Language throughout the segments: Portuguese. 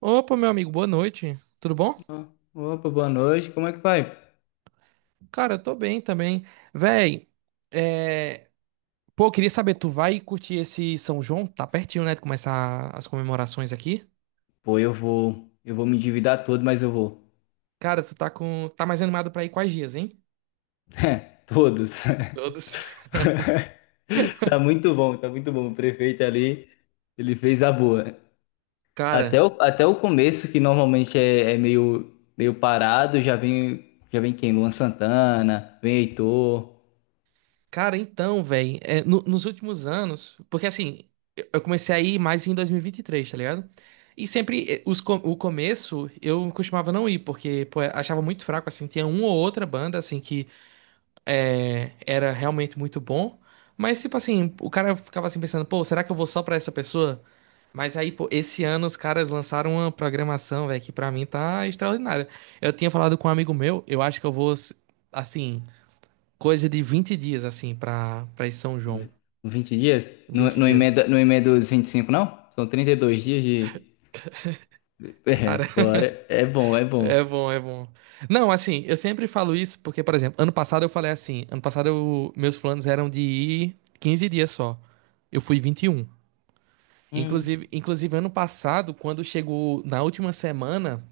Opa, meu amigo, boa noite. Tudo bom? Ó, opa, boa noite. Como é que vai? Cara, eu tô bem também. Véi, é... pô, queria saber, tu vai curtir esse São João? Tá pertinho, né, de começar as comemorações aqui. Pô, eu vou me endividar todo, mas eu vou. Cara, tá mais animado pra ir quais dias, hein? É, todos. Todos. Tá muito bom, tá muito bom. O prefeito ali, ele fez a boa. Cara, Até o começo, que normalmente é meio parado, já vem quem? Luan Santana, vem Heitor. cara, então, véi, nos últimos anos, porque assim, eu comecei a ir mais em dois mil e vinte e três, tá ligado? E sempre o começo eu costumava não ir, porque pô, eu achava muito fraco, assim, tinha uma ou outra banda, assim, era realmente muito bom. Mas, tipo assim, o cara ficava assim pensando, pô, será que eu vou só pra essa pessoa? Mas aí, pô, esse ano os caras lançaram uma programação, velho, que pra mim tá extraordinária. Eu tinha falado com um amigo meu, eu acho que eu vou, assim, coisa de 20 dias, assim, pra ir São João. Uns 20 dias? Não, 20 não dias. emenda, não emenda os 25, não? São 32 dias de... É, Cara, bora. É bom, é bom. é bom, é bom. Não, assim, eu sempre falo isso porque, por exemplo, ano passado eu falei assim, ano passado meus planos eram de ir 15 dias só. Eu fui 21. Hum, Inclusive, ano passado, quando chegou na última semana,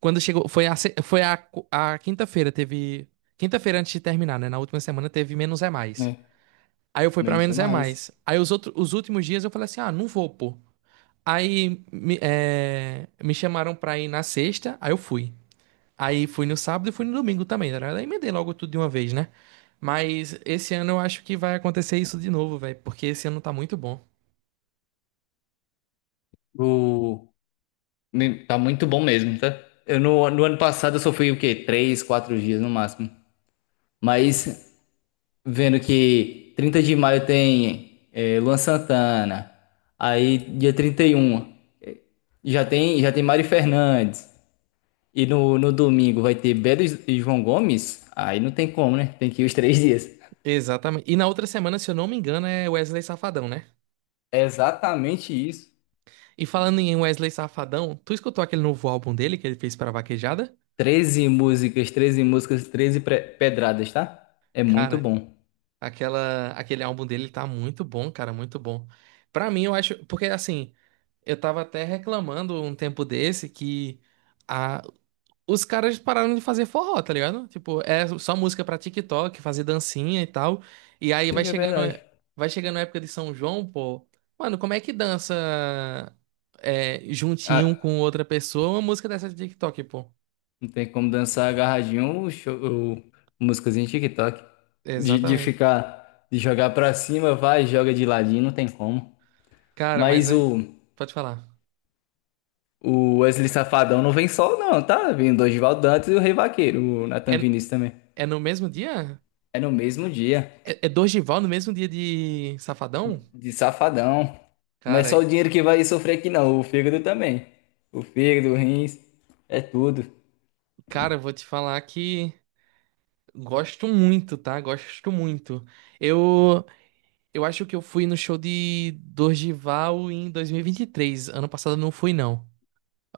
quando chegou, foi a, se- foi a, qu- a quinta-feira teve. Quinta-feira antes de terminar, né? Na última semana teve menos é mais. é. Aí eu fui Também pra não sei menos é mais. mais. Aí os outros, os últimos dias eu falei assim: ah, não vou, pô. Aí me chamaram pra ir na sexta, aí eu fui. Aí fui no sábado e fui no domingo também, tá ligado? Aí emendei logo tudo de uma vez, né? Mas esse ano eu acho que vai acontecer isso de novo, velho, porque esse ano tá muito bom. O... Tá muito bom mesmo, tá? Eu no ano passado eu só fui o quê? 3, 4 dias no máximo. Mas vendo que 30 de maio tem Luan Santana, aí dia 31 é, já tem Mário Fernandes, e no domingo vai ter Belo e João Gomes, aí não tem como, né? Tem que ir os 3 dias. Exatamente. E na outra semana, se eu não me engano, é Wesley Safadão, né? É exatamente isso. E falando em Wesley Safadão, tu escutou aquele novo álbum dele que ele fez pra Vaquejada? 13 músicas, 13 músicas, 13 pedradas, tá? É muito Cara, bom. Aquele álbum dele tá muito bom, cara, muito bom. Pra mim, eu acho, porque assim, eu tava até reclamando um tempo desse que os caras pararam de fazer forró, tá ligado? Tipo, é só música pra TikTok, fazer dancinha e tal. E aí Isso que é verdade. vai chegando a época de São João, pô. Mano, como é que dança juntinho um Ah, com outra pessoa uma música dessa de TikTok, pô? não tem como dançar agarradinho o show, o- músicas em TikTok. De Exatamente. ficar, de jogar pra cima, vai, joga de ladinho, não tem como. Cara, mas Mas é. o, Pode falar. o Wesley Safadão não vem só, não, tá? Vem o Dorival Dantas e o Rei Vaqueiro, o Nathan É, Vinícius também. é no mesmo dia? É no mesmo dia, É, é Dorgival no mesmo dia de Safadão? de Safadão. Não é Cara, só o dinheiro que vai sofrer aqui, não, o fígado também. O fígado, o rins, é tudo. Eu vou te falar que gosto muito, tá? Gosto muito. Eu. Eu acho que eu fui no show de Dorgival em dois mil e vinte e três. Ano passado eu não fui, não.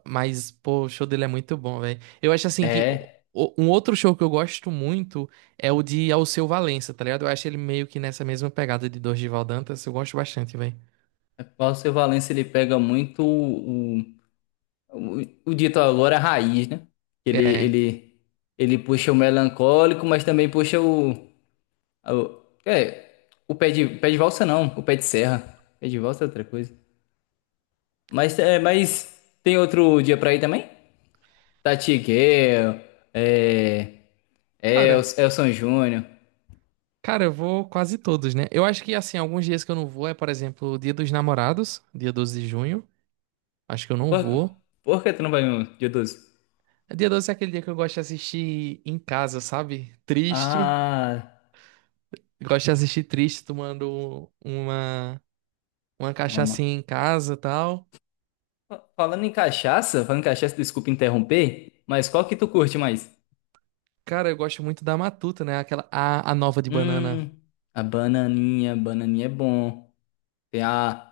Mas, pô, o show dele é muito bom, velho. Eu acho assim que É, um outro show que eu gosto muito é o de Alceu Valença, tá ligado? Eu acho ele meio que nessa mesma pegada de Dorgival Dantas. Eu gosto bastante, velho. o Paulo Silva Valença, ele pega muito o dito agora é raiz, né? Ele, É. ele, ele puxa o melancólico, mas também puxa o pé de valsa não, o pé de serra. Pé de valsa é outra coisa. Mas, mas tem outro dia pra ir também? Tati Guerra, é, Cara, Elson Júnior. Eu vou quase todos, né? Eu acho que, assim, alguns dias que eu não vou é, por exemplo, o Dia dos Namorados, dia 12 de junho. Acho que eu não Por, vou. por que tu não vai no dia 12? Dia 12 é aquele dia que eu gosto de assistir em casa, sabe? Triste. Ah, Gosto de assistir triste tomando uma mama. cachaçinha em casa e tal. Falando em cachaça, desculpa interromper, mas qual que tu curte mais? Cara, eu gosto muito da Matuta, né? A nova de banana. Hum, a bananinha, bananinha é bom. Tem a,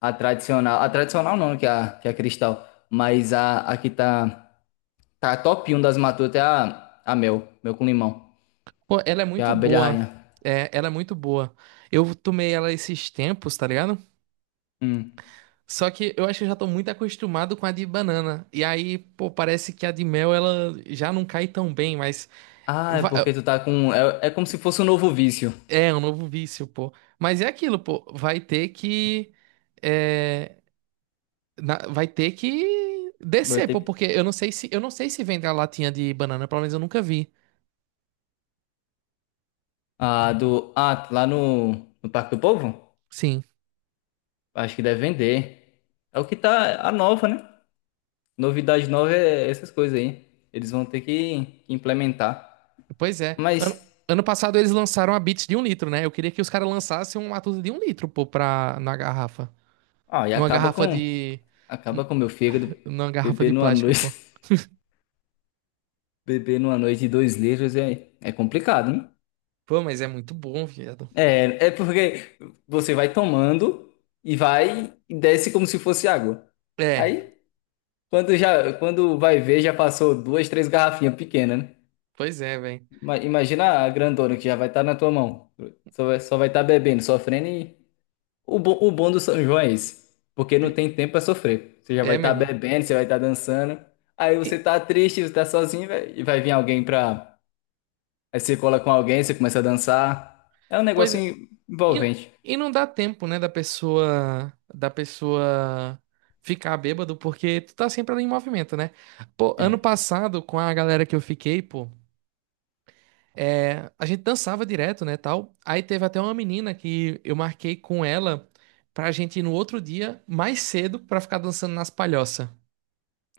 a tradicional, a tradicional não, que é a cristal, mas a que tá top um das matutas é a mel, mel com limão, Pô, ela é que é a muito abelha boa. rainha. É, ela é muito boa. Eu tomei ela esses tempos, tá ligado? Hum. Só que eu acho que eu já tô muito acostumado com a de banana. E aí, pô, parece que a de mel, ela já não cai tão bem, mas... Ah, é porque va- tu tá com, é como se fosse um novo vício. É, é um novo vício, pô. Mas é aquilo, pô. Vai ter que... é, vai ter que Vai descer, ter pô, que- porque eu não sei se vende a latinha de banana, pelo menos eu nunca vi. Ah, lá no Parque do Povo? Sim. Acho que deve vender. É o que tá, a nova, né? Novidade nova é essas coisas aí. Eles vão ter que implementar. Pois é. Mas... Ano passado eles lançaram a Beats de 1 litro, né? Eu queria que os caras lançassem uma Matuza de 1 litro, pô, na garrafa. Ah, e Numa acaba garrafa com de. acaba n- com meu fígado. Numa garrafa Beber de numa plástico, pô. noite, beber numa noite de 2 litros é complicado, né? Pô, mas é muito bom, viado. É porque você vai tomando e vai e desce como se fosse água. É, Aí, quando vai ver, já passou 2, 3 garrafinhas pequenas, né? pois é, velho. Imagina a grandona que já vai estar na tua mão. Só vai estar bebendo, sofrendo. E o bom do São João é esse, porque não tem tempo pra sofrer. Você já vai É estar mesmo. bebendo, você vai estar dançando. Aí você E, tá triste, você tá sozinho, e vai vir alguém pra... Aí você cola com alguém, você começa a dançar. É um pois negócio é, E, envolvente. e não dá tempo, né, da pessoa ficar bêbado, porque tu tá sempre ali em movimento, né? Pô, ano É. passado, com a galera que eu fiquei, pô, a gente dançava direto, né, tal. Aí teve até uma menina que eu marquei com ela pra gente ir no outro dia, mais cedo, pra ficar dançando nas palhoças.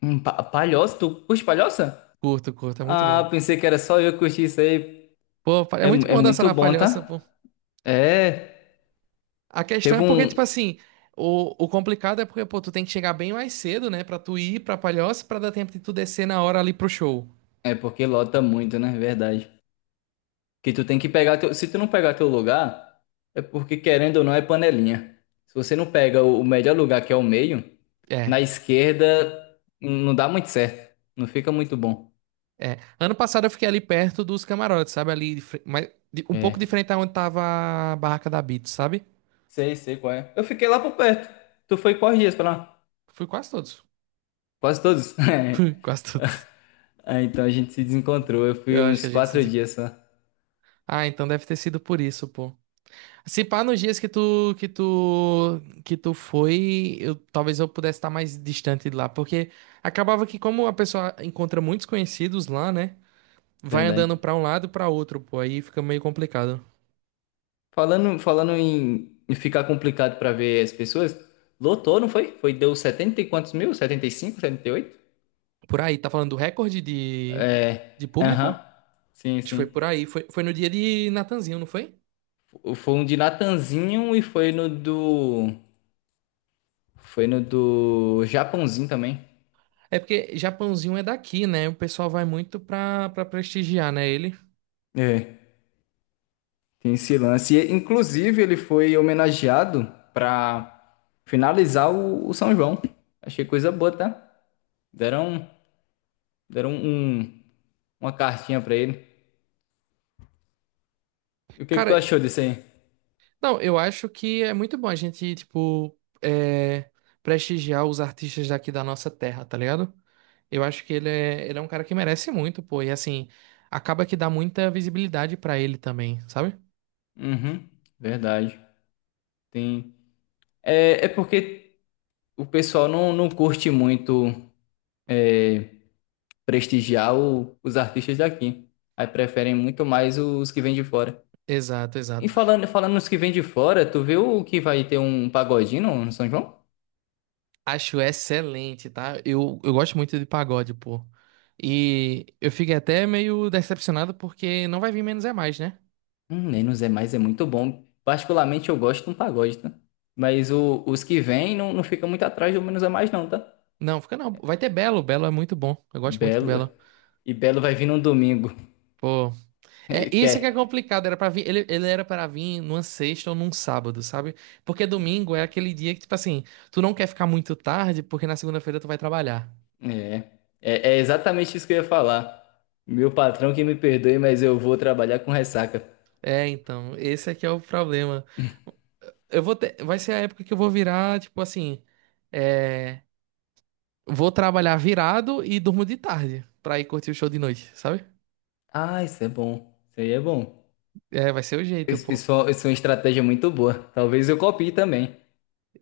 Palhoça? Tu curte palhoça? Curto, curto, é muito Ah, bom. pensei que era só eu que curti isso aí. Pô, é É, muito mu- é bom dançar muito na bom, palhoça, pô. tá? É. A questão Teve é porque, tipo um. assim, o complicado é porque, pô, tu tem que chegar bem mais cedo, né? Pra tu ir pra Palhoça, pra dar tempo de tu descer na hora ali pro show. É porque lota muito, né? Verdade. Que tu tem que pegar teu, se tu não pegar teu lugar, é porque querendo ou não é panelinha. Se você não pega o melhor lugar, que é o meio, É, na esquerda não dá muito certo, não fica muito bom. é. Ano passado eu fiquei ali perto dos camarotes, sabe? Ali, de fre- mas de- um pouco É. diferente aonde tava a barraca da Beats, sabe? Sei, sei qual é. Eu fiquei lá por perto. Tu foi quais dias pra lá? Fui quase todos. Quase todos. É. Fui quase todos. Ah, então a gente se desencontrou. Eu fui Eu acho que uns a gente se... quatro des- dias só. Ah, então deve ter sido por isso, pô. Se pá, nos dias que tu foi, eu talvez eu pudesse estar mais distante de lá, porque acabava que como a pessoa encontra muitos conhecidos lá, né? Vai andando Verdade. pra um lado e pra outro, pô, aí fica meio complicado. Falando em ficar complicado pra ver as pessoas, lotou, não foi? Foi, deu 70 e quantos mil? 70, 75, 78. Por aí, tá falando do recorde É. de público? Aham. Sim, Acho que foi sim. por aí, foi no dia de Natanzinho, não foi? Foi um de Natanzinho e foi no do... Foi no do Japãozinho também. É porque Japãozinho é daqui, né? O pessoal vai muito pra prestigiar, né, ele. É. Tem esse lance. E, inclusive, ele foi homenageado pra finalizar o São João. Achei coisa boa, tá? Deram, deram um, uma cartinha pra ele. E o que que tu Cara, achou disso aí? não, eu acho que é muito bom a gente, tipo, prestigiar os artistas daqui da nossa terra, tá ligado? Eu acho que ele é um cara que merece muito, pô. E assim, acaba que dá muita visibilidade pra ele também, sabe? Uhum, verdade. Tem. É porque o pessoal não curte muito. Prestigiar os artistas daqui. Aí preferem muito mais os que vêm de fora. Exato, E exato. falando nos que vêm de fora, tu viu que vai ter um pagodinho no São João? Acho excelente, tá? Eu gosto muito de pagode, pô. E eu fiquei até meio decepcionado porque não vai vir Menos é Mais, né? Nem nos é mais, é muito bom. Particularmente eu gosto de um pagode, tá? Mas os que vêm não fica muito atrás do menos é mais, não, tá? Não, fica não. Vai ter Belo. Belo é muito bom. Eu gosto muito de Belo. Belo. E Belo vai vir num domingo. Pô. É, isso é que é Quer? complicado, era para vir, ele era para vir numa sexta ou num sábado, sabe? Porque domingo é aquele dia que, tipo assim, tu não quer ficar muito tarde, porque na segunda-feira tu vai trabalhar. É. É exatamente isso que eu ia falar. Meu patrão que me perdoe, mas eu vou trabalhar com ressaca. É, então, esse aqui é o problema. Vai ser a época que eu vou virar, tipo assim, é, vou trabalhar virado e durmo de tarde pra ir curtir o show de noite, sabe? Ah, isso é bom. Isso aí é bom. É, vai ser o jeito, Isso, pô. isso é isso é uma estratégia muito boa. Talvez eu copie também.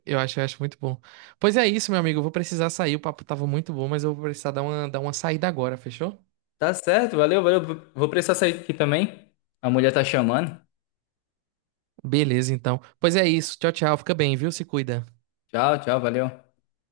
Eu acho muito bom. Pois é isso, meu amigo, eu vou precisar sair, o papo tava muito bom, mas eu vou precisar dar uma saída agora, fechou? Tá certo, valeu, valeu. Vou precisar sair aqui também. A mulher tá chamando. Beleza, então. Pois é isso. Tchau, tchau. Fica bem, viu? Se cuida. Tchau, tchau, valeu.